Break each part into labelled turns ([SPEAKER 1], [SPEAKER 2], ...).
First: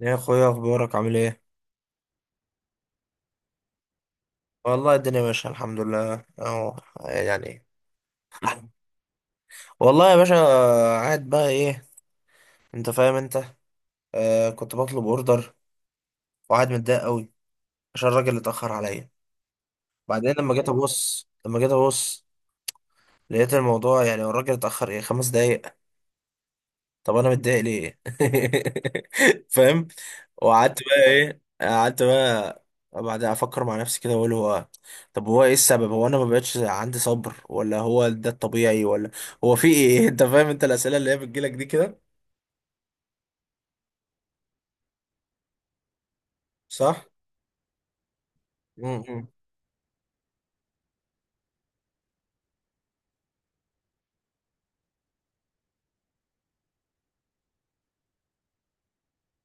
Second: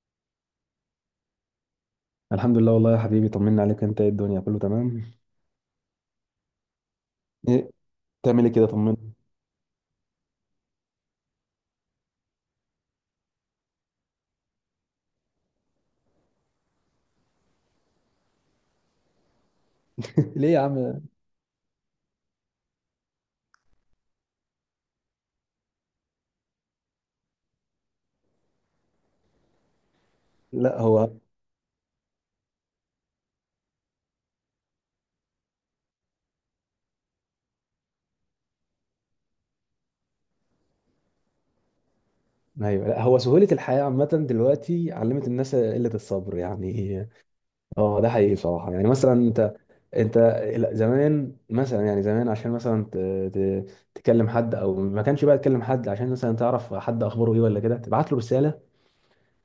[SPEAKER 1] يا اخويا، اخبارك عامل ايه؟
[SPEAKER 2] الحمد لله والله يا حبيبي، طمنا عليك. انت ايه الدنيا، كله
[SPEAKER 1] والله
[SPEAKER 2] تمام؟
[SPEAKER 1] الدنيا ماشيه، الحمد لله اهو، يعني.
[SPEAKER 2] ايه، بتعمل ايه كده؟ طمنا.
[SPEAKER 1] والله يا باشا، قاعد بقى ايه، انت فاهم انت. كنت بطلب اوردر وقاعد متضايق قوي عشان الراجل اتاخر عليا. بعدين
[SPEAKER 2] ليه
[SPEAKER 1] لما
[SPEAKER 2] يا
[SPEAKER 1] جيت
[SPEAKER 2] عم؟
[SPEAKER 1] ابص لما جيت ابص لقيت الموضوع، يعني الراجل اتاخر ايه، خمس دقايق. طب انا متضايق ليه؟ فاهم؟
[SPEAKER 2] لا
[SPEAKER 1] وقعدت بقى
[SPEAKER 2] هو.
[SPEAKER 1] ايه قعدت بقى بعدها افكر مع نفسي كده، واقول هو، طب هو ايه السبب، هو انا ما بقتش عندي صبر، ولا هو ده الطبيعي، ولا هو في ايه؟ انت فاهم انت، الاسئله اللي هي بتجيلك دي كده.
[SPEAKER 2] ايوه، لا هو سهولة الحياة عامة دلوقتي علمت الناس قلة الصبر يعني.
[SPEAKER 1] صح.
[SPEAKER 2] اه ده حقيقي بصراحة، يعني مثلا
[SPEAKER 1] امم
[SPEAKER 2] انت، انت لا، زمان مثلا، يعني زمان عشان مثلا ت... تكلم حد، او ما كانش بقى تكلم حد عشان مثلا تعرف حد اخباره ايه ولا كده، تبعت له رسالة،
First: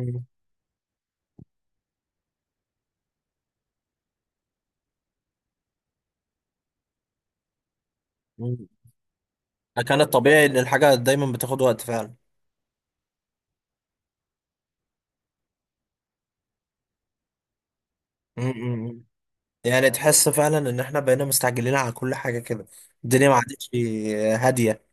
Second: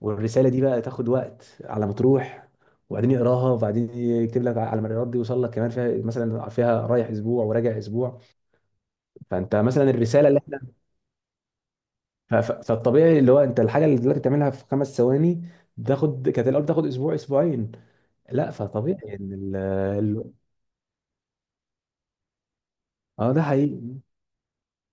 [SPEAKER 2] والرساله دي بقى تاخد وقت على ما تروح، وبعدين يقراها وبعدين يكتب لك على ما الرد يوصل لك كمان، فيها مثلا، فيها رايح اسبوع وراجع اسبوع. فانت مثلا
[SPEAKER 1] كان
[SPEAKER 2] الرساله اللي
[SPEAKER 1] الطبيعي ان
[SPEAKER 2] احنا،
[SPEAKER 1] الحاجه دايما بتاخد وقت فعلا.
[SPEAKER 2] فالطبيعي اللي هو انت الحاجه اللي دلوقتي بتعملها في 5 ثواني، تاخد كانت الاول تاخد اسبوع اسبوعين. لا
[SPEAKER 1] امم
[SPEAKER 2] فطبيعي ان
[SPEAKER 1] يعني تحس
[SPEAKER 2] ال-
[SPEAKER 1] فعلا ان احنا بقينا مستعجلين على كل حاجه كده، الدنيا
[SPEAKER 2] اه
[SPEAKER 1] ما
[SPEAKER 2] ده
[SPEAKER 1] عادتش
[SPEAKER 2] حقيقي.
[SPEAKER 1] هاديه.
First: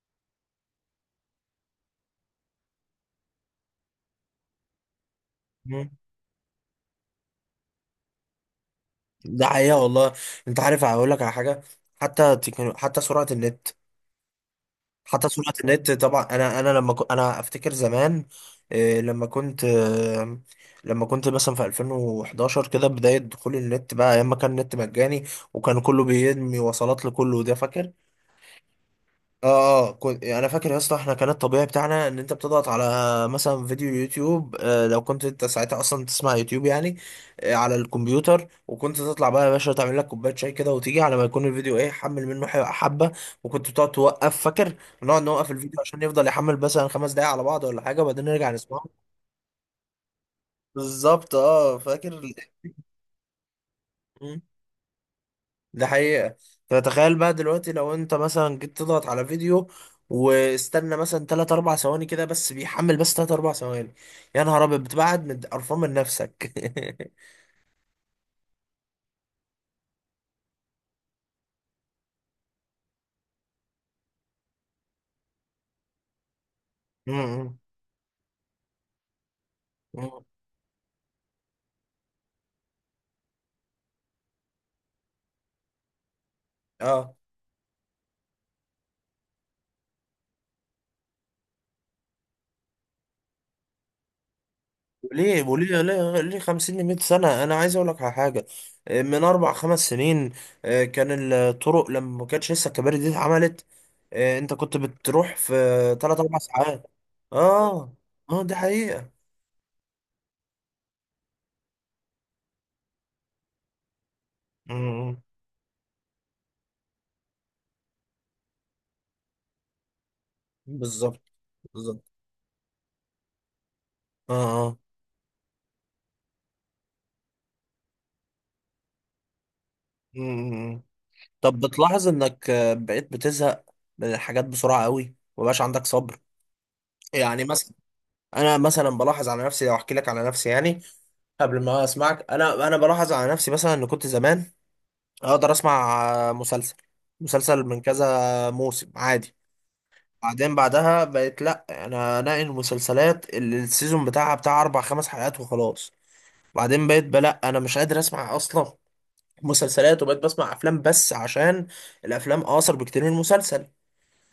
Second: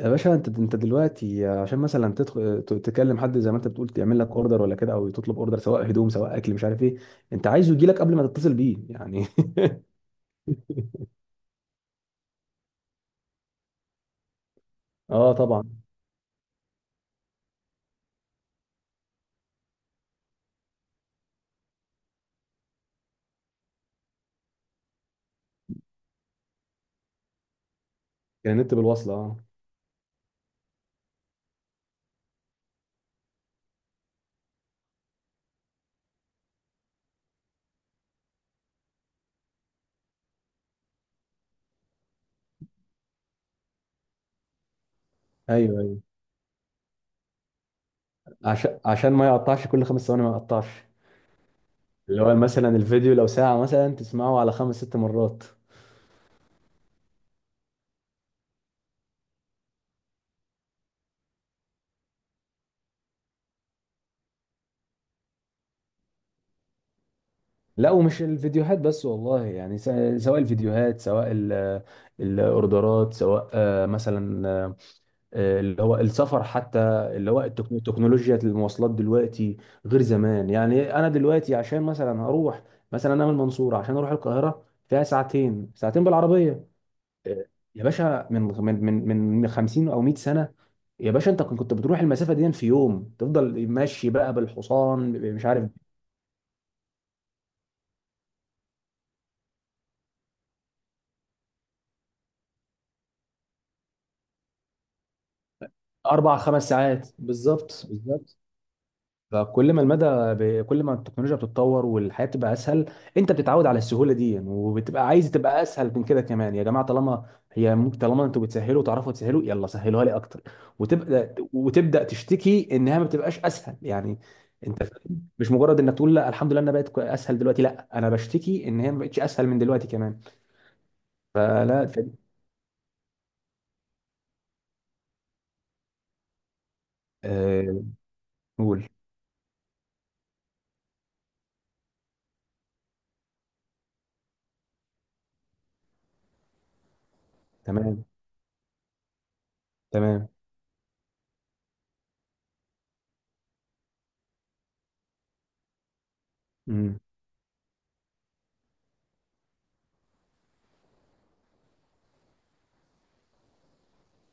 [SPEAKER 2] يا باشا انت، دلوقتي عشان مثلا تدخل تكلم حد زي ما انت بتقول يعمل لك اوردر ولا كده، او تطلب اوردر سواء هدوم سواء اكل مش عارف ايه، انت عايزه يجي لك قبل ما تتصل بيه يعني.
[SPEAKER 1] ده حقيقة والله. انت عارف، هقول لك على حاجة. حتى سرعة النت، حتى
[SPEAKER 2] اه
[SPEAKER 1] سرعة
[SPEAKER 2] طبعا.
[SPEAKER 1] النت طبعا. انا انا افتكر زمان، إيه، لما كنت مثلا في 2011 كده، بداية دخول النت بقى، ايام ما كان النت مجاني وكان كله بيرمي وصلات لكله، ده فاكر؟
[SPEAKER 2] كان النت بالوصلة اه.
[SPEAKER 1] اه اه، كنت انا فاكر يا اسطى، احنا كان الطبيعي بتاعنا ان انت بتضغط على مثلا فيديو يوتيوب، لو كنت انت ساعتها اصلا تسمع يوتيوب يعني، على الكمبيوتر، وكنت تطلع بقى يا باشا تعمل لك كوبايه شاي كده، وتيجي على ما يكون الفيديو ايه، حمل منه حبه. وكنت بتقعد توقف، فاكر؟ نقعد نوقف
[SPEAKER 2] ايوه
[SPEAKER 1] الفيديو
[SPEAKER 2] ايوه،
[SPEAKER 1] عشان يفضل يحمل مثلا خمس دقايق على بعض ولا حاجه، وبعدين نرجع
[SPEAKER 2] عشان
[SPEAKER 1] نسمعه.
[SPEAKER 2] عشان ما يقطعش كل 5 ثواني، ما يقطعش.
[SPEAKER 1] بالظبط، اه
[SPEAKER 2] اللي
[SPEAKER 1] فاكر.
[SPEAKER 2] هو مثلا الفيديو لو ساعة مثلا تسمعه على 5 6 مرات.
[SPEAKER 1] ده حقيقة. فتخيل بقى دلوقتي لو انت مثلا جيت تضغط على فيديو، واستنى مثلا 3 4 ثواني كده بس، بيحمل بس 3 4 ثواني، يا نهار ابيض بتبعد من قرفان من نفسك.
[SPEAKER 2] لا ومش الفيديوهات بس والله، يعني سواء الفيديوهات، سواء الاوردرات، سواء مثلا اللي هو السفر حتى،
[SPEAKER 1] م-
[SPEAKER 2] اللي هو
[SPEAKER 1] م-
[SPEAKER 2] تكنولوجيا المواصلات دلوقتي غير
[SPEAKER 1] م.
[SPEAKER 2] زمان. يعني انا دلوقتي عشان مثلا هروح مثلا، انا من المنصورة عشان اروح القاهرة فيها ساعتين ساعتين بالعربية.
[SPEAKER 1] اه.
[SPEAKER 2] يا باشا من 50 او 100 سنه. يا باشا انت كنت بتروح المسافه دي في يوم، تفضل ماشي بقى بالحصان
[SPEAKER 1] وليه
[SPEAKER 2] مش عارف.
[SPEAKER 1] وليه ليه ليه 50 ل 100 سنة؟ انا عايز اقول لك على حاجة، من اربع خمس سنين، كان الطرق لما ما كانتش لسه الكباري دي اتعملت، انت كنت بتروح في 3
[SPEAKER 2] اربع
[SPEAKER 1] 4
[SPEAKER 2] خمس
[SPEAKER 1] ساعات.
[SPEAKER 2] ساعات بالظبط
[SPEAKER 1] اه
[SPEAKER 2] بالظبط.
[SPEAKER 1] اه، دي حقيقة.
[SPEAKER 2] فكل ما المدى، كل ما التكنولوجيا بتتطور والحياه بتبقى اسهل، انت بتتعود على السهوله دي
[SPEAKER 1] م-
[SPEAKER 2] وبتبقى
[SPEAKER 1] م.
[SPEAKER 2] عايز تبقى اسهل من كده كمان. يا جماعه طالما هي ممكن، طالما انتوا بتسهلوا وتعرفوا تسهلوا يلا سهلوها لي اكتر،
[SPEAKER 1] بالظبط
[SPEAKER 2] وتبدا،
[SPEAKER 1] بالظبط.
[SPEAKER 2] وتبدا تشتكي انها ما بتبقاش اسهل يعني.
[SPEAKER 1] اه اه.
[SPEAKER 2] مش مجرد انك تقول لا الحمد لله انا بقت اسهل دلوقتي، لا انا بشتكي ان هي ما بقتش اسهل من دلوقتي كمان.
[SPEAKER 1] امم طب،
[SPEAKER 2] فلا،
[SPEAKER 1] بتلاحظ انك بقيت بتزهق من الحاجات بسرعة قوي، ومبقاش عندك صبر؟ يعني مثلا
[SPEAKER 2] آه،
[SPEAKER 1] انا
[SPEAKER 2] نقول.
[SPEAKER 1] مثلا بلاحظ على نفسي، لو احكي لك على نفسي يعني، قبل ما اسمعك، انا بلاحظ على نفسي مثلا، ان كنت زمان اقدر اسمع مسلسل، مسلسل من
[SPEAKER 2] تمام
[SPEAKER 1] كذا موسم عادي.
[SPEAKER 2] تمام.
[SPEAKER 1] بعدين بعدها بقيت لا، انا انقي المسلسلات اللي السيزون بتاعها بتاع اربع خمس حلقات وخلاص. بعدين
[SPEAKER 2] امم.
[SPEAKER 1] بقيت بلا، انا مش قادر اسمع اصلا مسلسلات، وبقيت بسمع افلام بس، عشان الافلام اقصر بكتير من المسلسل.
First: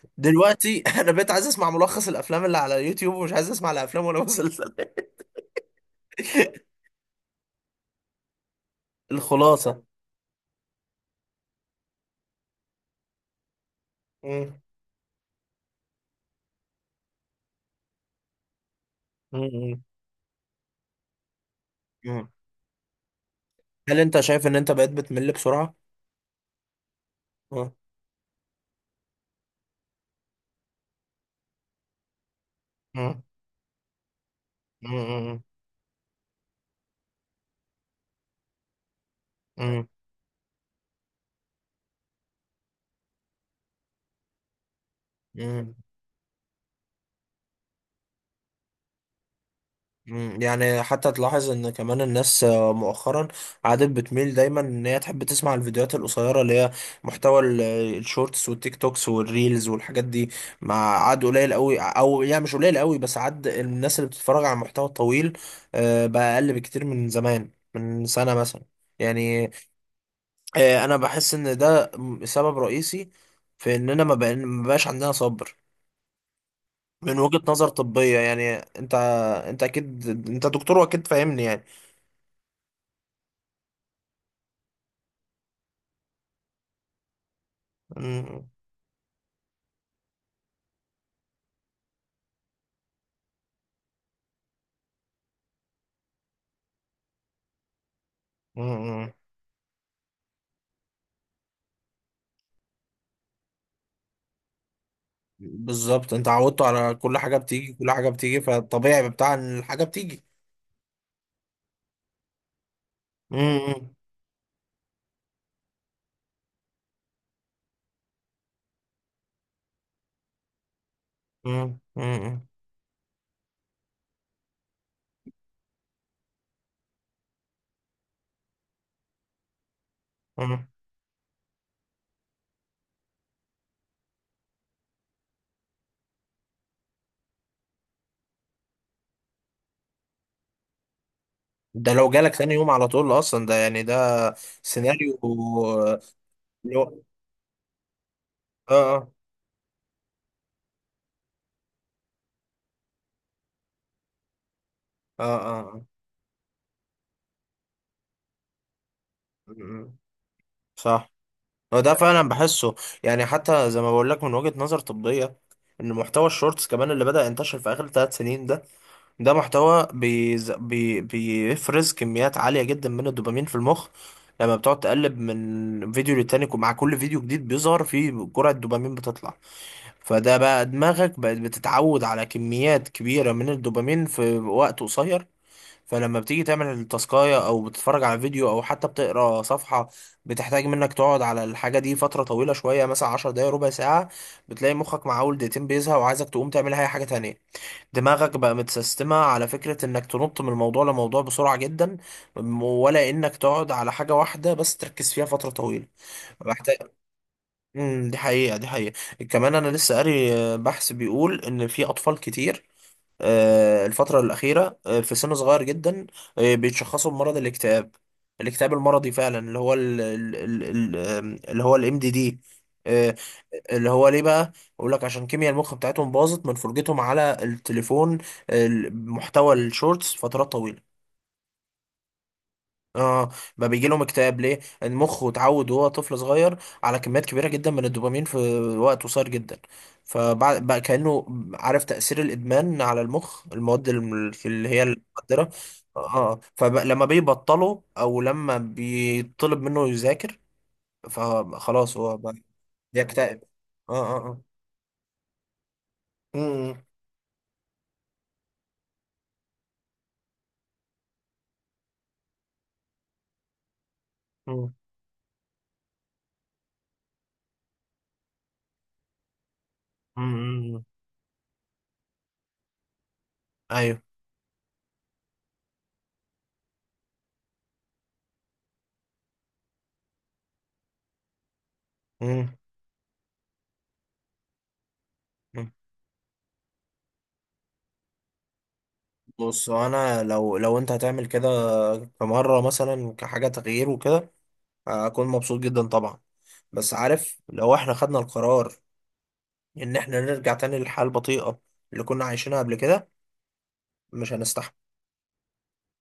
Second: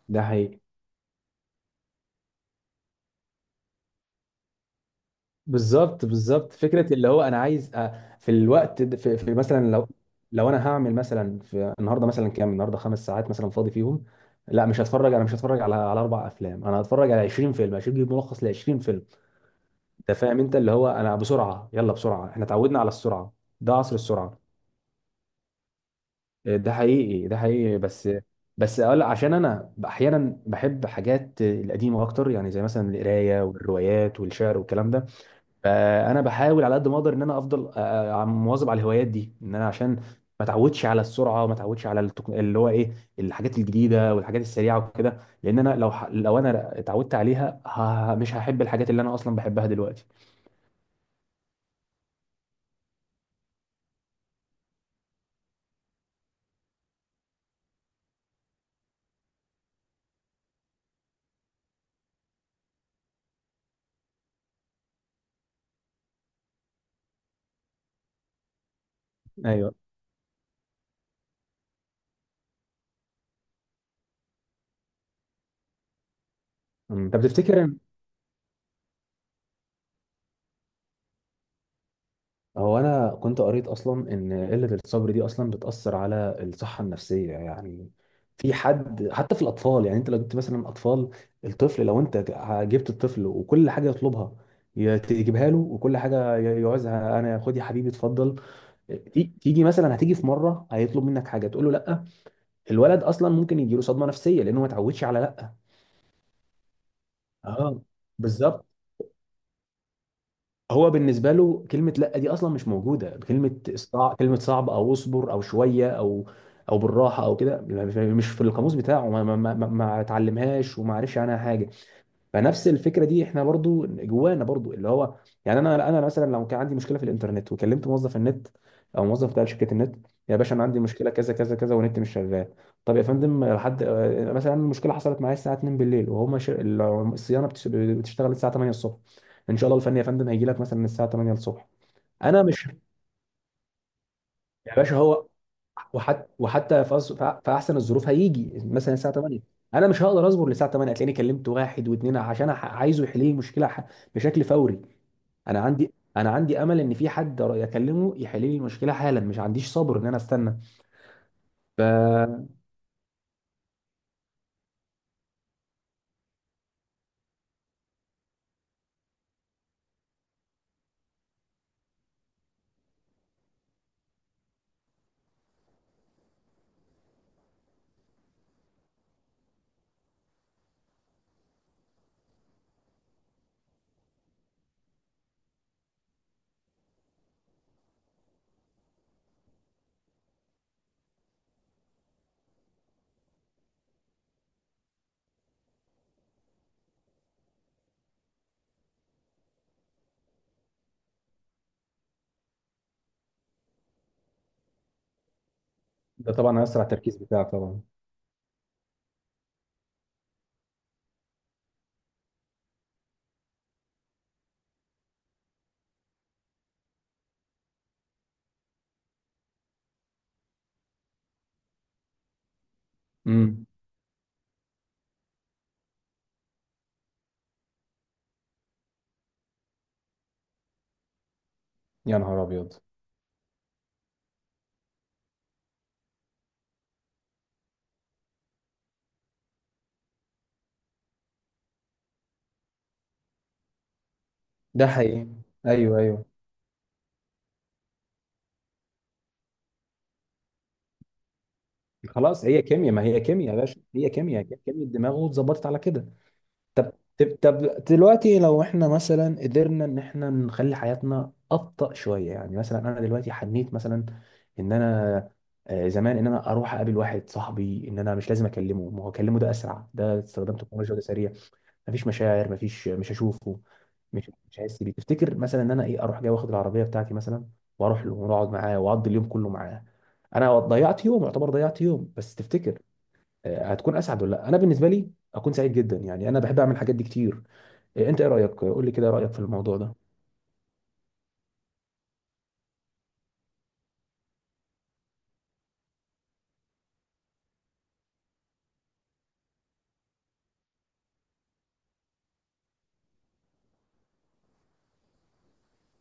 [SPEAKER 2] ده حقيقي.
[SPEAKER 1] دلوقتي انا بقيت عايز اسمع ملخص الافلام اللي على يوتيوب، ومش عايز اسمع لا افلام ولا مسلسلات.
[SPEAKER 2] بالظبط بالظبط، فكره اللي هو انا عايز في الوقت في مثلا،
[SPEAKER 1] الخلاصه.
[SPEAKER 2] لو لو انا هعمل مثلا في النهارده، مثلا كام النهارده 5 ساعات مثلا فاضي فيهم،
[SPEAKER 1] مم.
[SPEAKER 2] لا مش هتفرج، انا مش هتفرج على على اربع افلام، انا هتفرج على 20 فيلم، هجيب ملخص ل 20 فيلم.
[SPEAKER 1] مم.
[SPEAKER 2] انت فاهم انت، اللي هو انا بسرعه يلا
[SPEAKER 1] مم.
[SPEAKER 2] بسرعه، احنا اتعودنا على السرعه. ده عصر
[SPEAKER 1] هل انت
[SPEAKER 2] السرعه.
[SPEAKER 1] شايف ان انت بقيت بتمل بسرعه؟
[SPEAKER 2] ده حقيقي ده
[SPEAKER 1] مم.
[SPEAKER 2] حقيقي، بس اقول عشان انا احيانا بحب حاجات القديمه اكتر، يعني زي مثلا
[SPEAKER 1] مم.
[SPEAKER 2] القرايه والروايات والشعر والكلام ده.
[SPEAKER 1] مم.
[SPEAKER 2] فانا بحاول على قد ما اقدر ان انا افضل مواظب على الهوايات دي، ان انا
[SPEAKER 1] مم.
[SPEAKER 2] عشان ما اتعودش على السرعه وما اتعودش على اللي هو ايه، الحاجات الجديده والحاجات السريعه وكده، لان انا
[SPEAKER 1] مم.
[SPEAKER 2] لو لو انا اتعودت عليها مش هحب الحاجات اللي انا اصلا بحبها دلوقتي.
[SPEAKER 1] يعني حتى تلاحظ ان كمان الناس مؤخرا عادت بتميل دايما ان هي تحب تسمع الفيديوهات القصيره، اللي هي محتوى الشورتس والتيك توكس والريلز والحاجات دي. مع عاد قليل قوي، او يعني مش قليل قوي، بس عاد الناس اللي بتتفرج على المحتوى الطويل بقى اقل بكتير من زمان، من سنه مثلا، يعني.
[SPEAKER 2] ايوه.
[SPEAKER 1] انا بحس ان ده سبب رئيسي في اننا ما بقاش عندنا صبر.
[SPEAKER 2] أمم،
[SPEAKER 1] من
[SPEAKER 2] طب
[SPEAKER 1] وجهة نظر
[SPEAKER 2] تفتكر؟
[SPEAKER 1] طبية يعني، انت انت اكيد انت دكتور واكيد فاهمني يعني.
[SPEAKER 2] هو انا كنت قريت اصلا ان قله الصبر دي اصلا بتاثر على الصحه النفسيه يعني،
[SPEAKER 1] مم.
[SPEAKER 2] في حد حتى في الاطفال. يعني انت لو جبت مثلا اطفال، الطفل لو انت جبت الطفل وكل حاجه يطلبها تجيبها له، وكل حاجه يعوزها انا خد يا حبيبي اتفضل.
[SPEAKER 1] مم.
[SPEAKER 2] تيجي مثلا، هتيجي في مره هيطلب منك حاجه تقول له لا، الولد اصلا ممكن يجي له صدمه نفسيه لانه ما اتعودش على لا.
[SPEAKER 1] بالظبط، انت عودته على كل حاجه بتيجي،
[SPEAKER 2] اه
[SPEAKER 1] كل حاجه بتيجي،
[SPEAKER 2] بالظبط.
[SPEAKER 1] فالطبيعي بتاع ان الحاجه بتيجي.
[SPEAKER 2] هو بالنسبه له كلمه لا دي اصلا مش موجوده، كلمه
[SPEAKER 1] مم.
[SPEAKER 2] كلمه صعب او اصبر او شويه، او او بالراحه او كده، يعني مش في القاموس بتاعه، ما اتعلمهاش وما عرفش عنها حاجه.
[SPEAKER 1] مم. مم.
[SPEAKER 2] فنفس الفكره دي احنا برضو جوانا برضو اللي هو، يعني انا، مثلا لو كان عندي مشكله في الانترنت وكلمت موظف النت او موظف بتاع شركه النت، يا باشا انا
[SPEAKER 1] مم.
[SPEAKER 2] عندي مشكله كذا كذا كذا والنت مش شغال، طب يا فندم لحد مثلا المشكله حصلت معايا الساعه 2 بالليل، وهما الصيانه بتشتغل الساعه 8 الصبح، ان شاء الله الفني يا فندم هيجي لك مثلا الساعه 8 الصبح.
[SPEAKER 1] ده لو جالك
[SPEAKER 2] انا
[SPEAKER 1] تاني
[SPEAKER 2] مش،
[SPEAKER 1] يوم على طول اصلا، ده يعني ده
[SPEAKER 2] يا باشا
[SPEAKER 1] سيناريو.
[SPEAKER 2] هو، وحتى
[SPEAKER 1] اللي
[SPEAKER 2] وحتى في
[SPEAKER 1] هو-
[SPEAKER 2] في احسن الظروف هيجي
[SPEAKER 1] اه
[SPEAKER 2] مثلا
[SPEAKER 1] اه
[SPEAKER 2] الساعه 8، انا مش هقدر اصبر للساعه 8، هتلاقيني كلمت واحد واثنين عشان عايزه يحل لي المشكله بشكل فوري.
[SPEAKER 1] اه. اه.
[SPEAKER 2] انا عندي امل ان في حد اكلمه يحل لي المشكله حالا، مش عنديش
[SPEAKER 1] مم.
[SPEAKER 2] صبر ان انا استنى.
[SPEAKER 1] صح. هو ده فعلا
[SPEAKER 2] ف،
[SPEAKER 1] بحسه، يعني حتى زي ما بقول لك من وجهه نظر طبيه، ان محتوى الشورتس كمان اللي بدأ ينتشر في اخر ثلاث سنين ده، ده محتوى بيفرز كميات عالية جدا من الدوبامين في المخ. لما بتقعد تقلب من فيديو للتاني، ومع كل فيديو جديد بيظهر فيه جرعة دوبامين بتطلع. فده بقى دماغك بقت بتتعود على كميات كبيرة من الدوبامين في وقت قصير. فلما بتيجي تعمل التاسكاية، أو بتتفرج على فيديو، أو حتى بتقرا صفحة بتحتاج منك تقعد على الحاجة دي فترة طويلة شوية، مثلا عشر دقايق، ربع ساعة، بتلاقي مخك مع أول دقيقتين بيزهق، وعايزك تقوم تعمل أي حاجة تانية. دماغك بقى متسيستمة على فكرة انك تنط من موضوع لموضوع بسرعة جدا، ولا انك تقعد على حاجة واحدة بس تركز فيها فترة طويلة.
[SPEAKER 2] ده طبعا
[SPEAKER 1] محتاج.
[SPEAKER 2] هيأثر على التركيز بتاعك طبعا.
[SPEAKER 1] دي حقيقة دي حقيقة. كمان انا لسه قاري بحث بيقول ان في اطفال كتير الفترة الأخيرة، في سن صغير جدا، بيتشخصوا بمرض الاكتئاب. الاكتئاب المرضي فعلا، اللي هو ال- ال- ال- ال- آم، اللي هو الام دي دي،
[SPEAKER 2] امم.
[SPEAKER 1] اللي هو ليه بقى؟ يقول لك عشان كيمياء المخ بتاعتهم باظت من فرجتهم على التليفون، محتوى الشورتس فترات طويلة.
[SPEAKER 2] يا نهار ابيض.
[SPEAKER 1] اه. ما بيجي لهم اكتئاب ليه؟ المخ اتعود وهو طفل صغير على كميات كبيره جدا من الدوبامين في وقت قصير جدا. فبعد بقى كانه، عارف تاثير الادمان على المخ، المواد اللي هي
[SPEAKER 2] ده حقيقي.
[SPEAKER 1] المخدره.
[SPEAKER 2] ايوه ايوه.
[SPEAKER 1] اه، فلما بيبطلوا او لما بيطلب منه يذاكر، فخلاص هو بقى
[SPEAKER 2] خلاص هي كيمياء، ما هي
[SPEAKER 1] بيكتئب.
[SPEAKER 2] كيمياء يا باشا،
[SPEAKER 1] اه
[SPEAKER 2] هي
[SPEAKER 1] اه اه.
[SPEAKER 2] كيمياء كيمياء الدماغ واتظبطت على كده.
[SPEAKER 1] أمم،
[SPEAKER 2] طب، طب دلوقتي لو احنا مثلا قدرنا ان احنا نخلي حياتنا ابطأ شويه، يعني مثلا انا دلوقتي حنيت مثلا
[SPEAKER 1] أمم،
[SPEAKER 2] ان انا، زمان ان انا اروح اقابل واحد صاحبي ان انا مش لازم اكلمه، ما هو اكلمه ده اسرع ده استخدام
[SPEAKER 1] أمم،
[SPEAKER 2] تكنولوجيا وده سريع، مفيش مشاعر مفيش، مش هشوفه
[SPEAKER 1] ايوه.
[SPEAKER 2] مش هحس بيه. تفتكر مثلا ان انا ايه اروح جاي واخد العربيه بتاعتي مثلا، واروح له ونقعد معاه واقضي اليوم كله معاه، انا ضيعت يوم، يعتبر ضيعت يوم، بس
[SPEAKER 1] أمم،
[SPEAKER 2] تفتكر هتكون اسعد ولا لا؟ انا بالنسبه لي اكون
[SPEAKER 1] أمم.
[SPEAKER 2] سعيد جدا، يعني انا بحب اعمل الحاجات دي كتير. انت ايه رايك، قول لي كده رايك في
[SPEAKER 1] بص،
[SPEAKER 2] الموضوع ده.
[SPEAKER 1] انا لو لو انت هتعمل كده، كمره مثلا كحاجه تغيير وكده، هكون مبسوط جدا طبعا. بس عارف، لو احنا خدنا القرار ان احنا نرجع تاني للحياة البطيئة اللي كنا عايشينها قبل كده، مش هنستحمل.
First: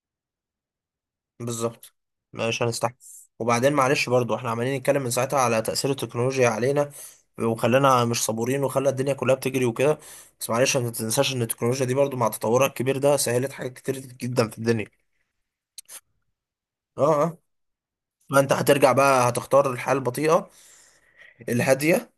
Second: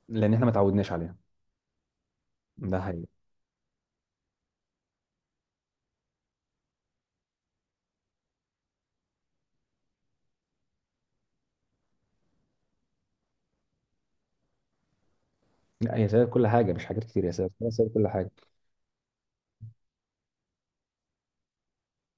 [SPEAKER 2] لان احنا ما تعودناش عليها.
[SPEAKER 1] بالظبط، مش
[SPEAKER 2] ده
[SPEAKER 1] هنستحمل.
[SPEAKER 2] حقيقي.
[SPEAKER 1] وبعدين معلش، برضو احنا عمالين نتكلم من ساعتها على تأثير التكنولوجيا علينا، وخلانا مش صبورين، وخلى الدنيا كلها بتجري وكده، بس معلش، ما تنساش ان التكنولوجيا دي برضو مع تطورها الكبير ده، سهلت حاجات كتير جدا في الدنيا.
[SPEAKER 2] لا، هي سبب كل حاجه مش حاجات
[SPEAKER 1] اه
[SPEAKER 2] كتير، يا
[SPEAKER 1] اه.
[SPEAKER 2] سبب هي سبب كل حاجه.
[SPEAKER 1] فانت هترجع بقى، هتختار الحياة البطيئة الهادية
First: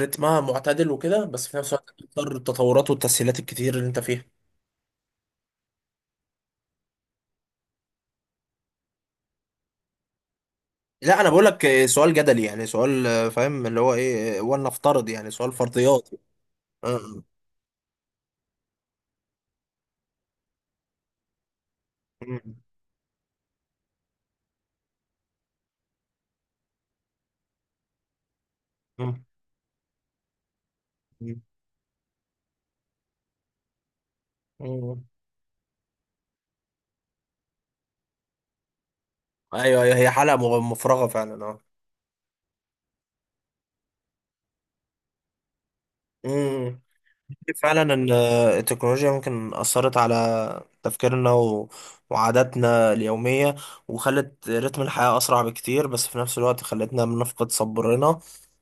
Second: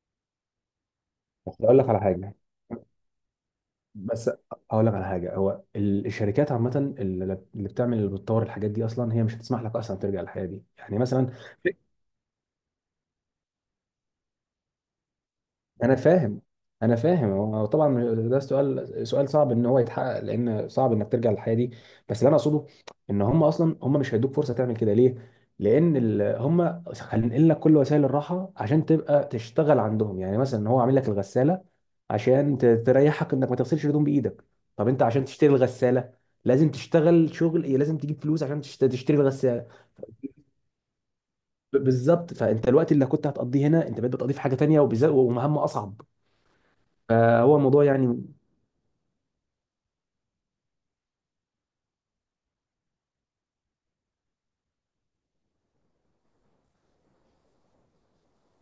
[SPEAKER 1] رتمها معتدل وكده، بس في
[SPEAKER 2] بس
[SPEAKER 1] نفس
[SPEAKER 2] اقول لك
[SPEAKER 1] الوقت
[SPEAKER 2] على حاجه،
[SPEAKER 1] بتضطر التطورات والتسهيلات الكتير اللي انت فيها؟
[SPEAKER 2] بس هقول لك على حاجه، هو الشركات عامه، اللي اللي بتعمل، اللي بتطور الحاجات دي اصلا، هي مش هتسمح لك اصلا ترجع للحياه دي، يعني
[SPEAKER 1] لا انا
[SPEAKER 2] مثلا.
[SPEAKER 1] بقول لك، سؤال جدلي، يعني سؤال، فاهم اللي هو ايه، ولنفترض، يعني سؤال
[SPEAKER 2] انا
[SPEAKER 1] فرضيات.
[SPEAKER 2] فاهم
[SPEAKER 1] آه،
[SPEAKER 2] انا
[SPEAKER 1] آه.
[SPEAKER 2] فاهم. هو طبعا ده سؤال، سؤال صعب ان هو يتحقق، لان صعب انك ترجع للحياه دي. بس اللي انا
[SPEAKER 1] مم.
[SPEAKER 2] اقصده ان هم اصلا هم مش هيدوك فرصه تعمل كده. ليه؟ لان هم خلينا لك كل وسائل الراحه عشان
[SPEAKER 1] مم.
[SPEAKER 2] تبقى تشتغل عندهم، يعني مثلا هو عامل لك الغساله عشان تريحك انك ما تغسلش الهدوم بايدك. طب انت
[SPEAKER 1] مم.
[SPEAKER 2] عشان تشتري الغساله لازم تشتغل شغل إيه؟ لازم تجيب فلوس عشان تشتري الغساله.
[SPEAKER 1] ايوه. أيوة، هي حلقة مفرغة فعلا، اه.
[SPEAKER 2] بالظبط، فانت الوقت اللي كنت هتقضيه هنا انت بقيت بتقضيه في حاجه تانيه وبالذات ومهمه اصعب،
[SPEAKER 1] مم.
[SPEAKER 2] فهو
[SPEAKER 1] فعلا،
[SPEAKER 2] الموضوع
[SPEAKER 1] ان
[SPEAKER 2] يعني.
[SPEAKER 1] التكنولوجيا ممكن اثرت على تفكيرنا، وعاداتنا اليوميه، وخلت رتم الحياه اسرع بكتير، بس في نفس الوقت خلتنا بنفقد صبرنا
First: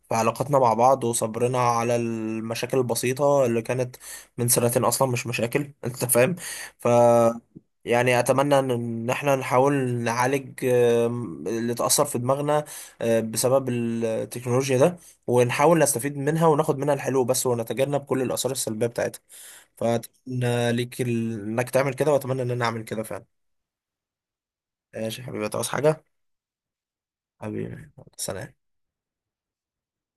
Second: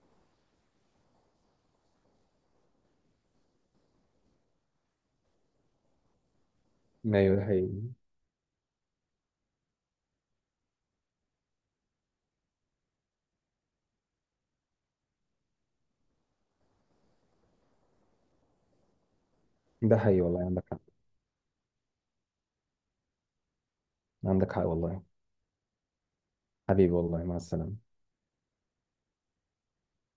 [SPEAKER 1] في علاقاتنا مع بعض، وصبرنا على المشاكل البسيطه اللي كانت من سنتين اصلا مش مشاكل. انت فاهم؟ ف،
[SPEAKER 2] ايوه ده حقيقي.
[SPEAKER 1] يعني اتمنى ان إن احنا نحاول نعالج اللي اتاثر في دماغنا بسبب التكنولوجيا ده، ونحاول نستفيد منها، وناخد منها الحلو بس، ونتجنب كل الآثار السلبية بتاعتها.
[SPEAKER 2] ده حقيقي والله. عندك
[SPEAKER 1] فأتمنى
[SPEAKER 2] حق،
[SPEAKER 1] ليك إنك تعمل كده، وأتمنى إن أنا أعمل كده فعلا.
[SPEAKER 2] عندك حق والله.
[SPEAKER 1] ماشي يا حبيبي، تعوز حاجة؟
[SPEAKER 2] حبيبي والله، مع
[SPEAKER 1] حبيبي،
[SPEAKER 2] السلامة.
[SPEAKER 1] سلام.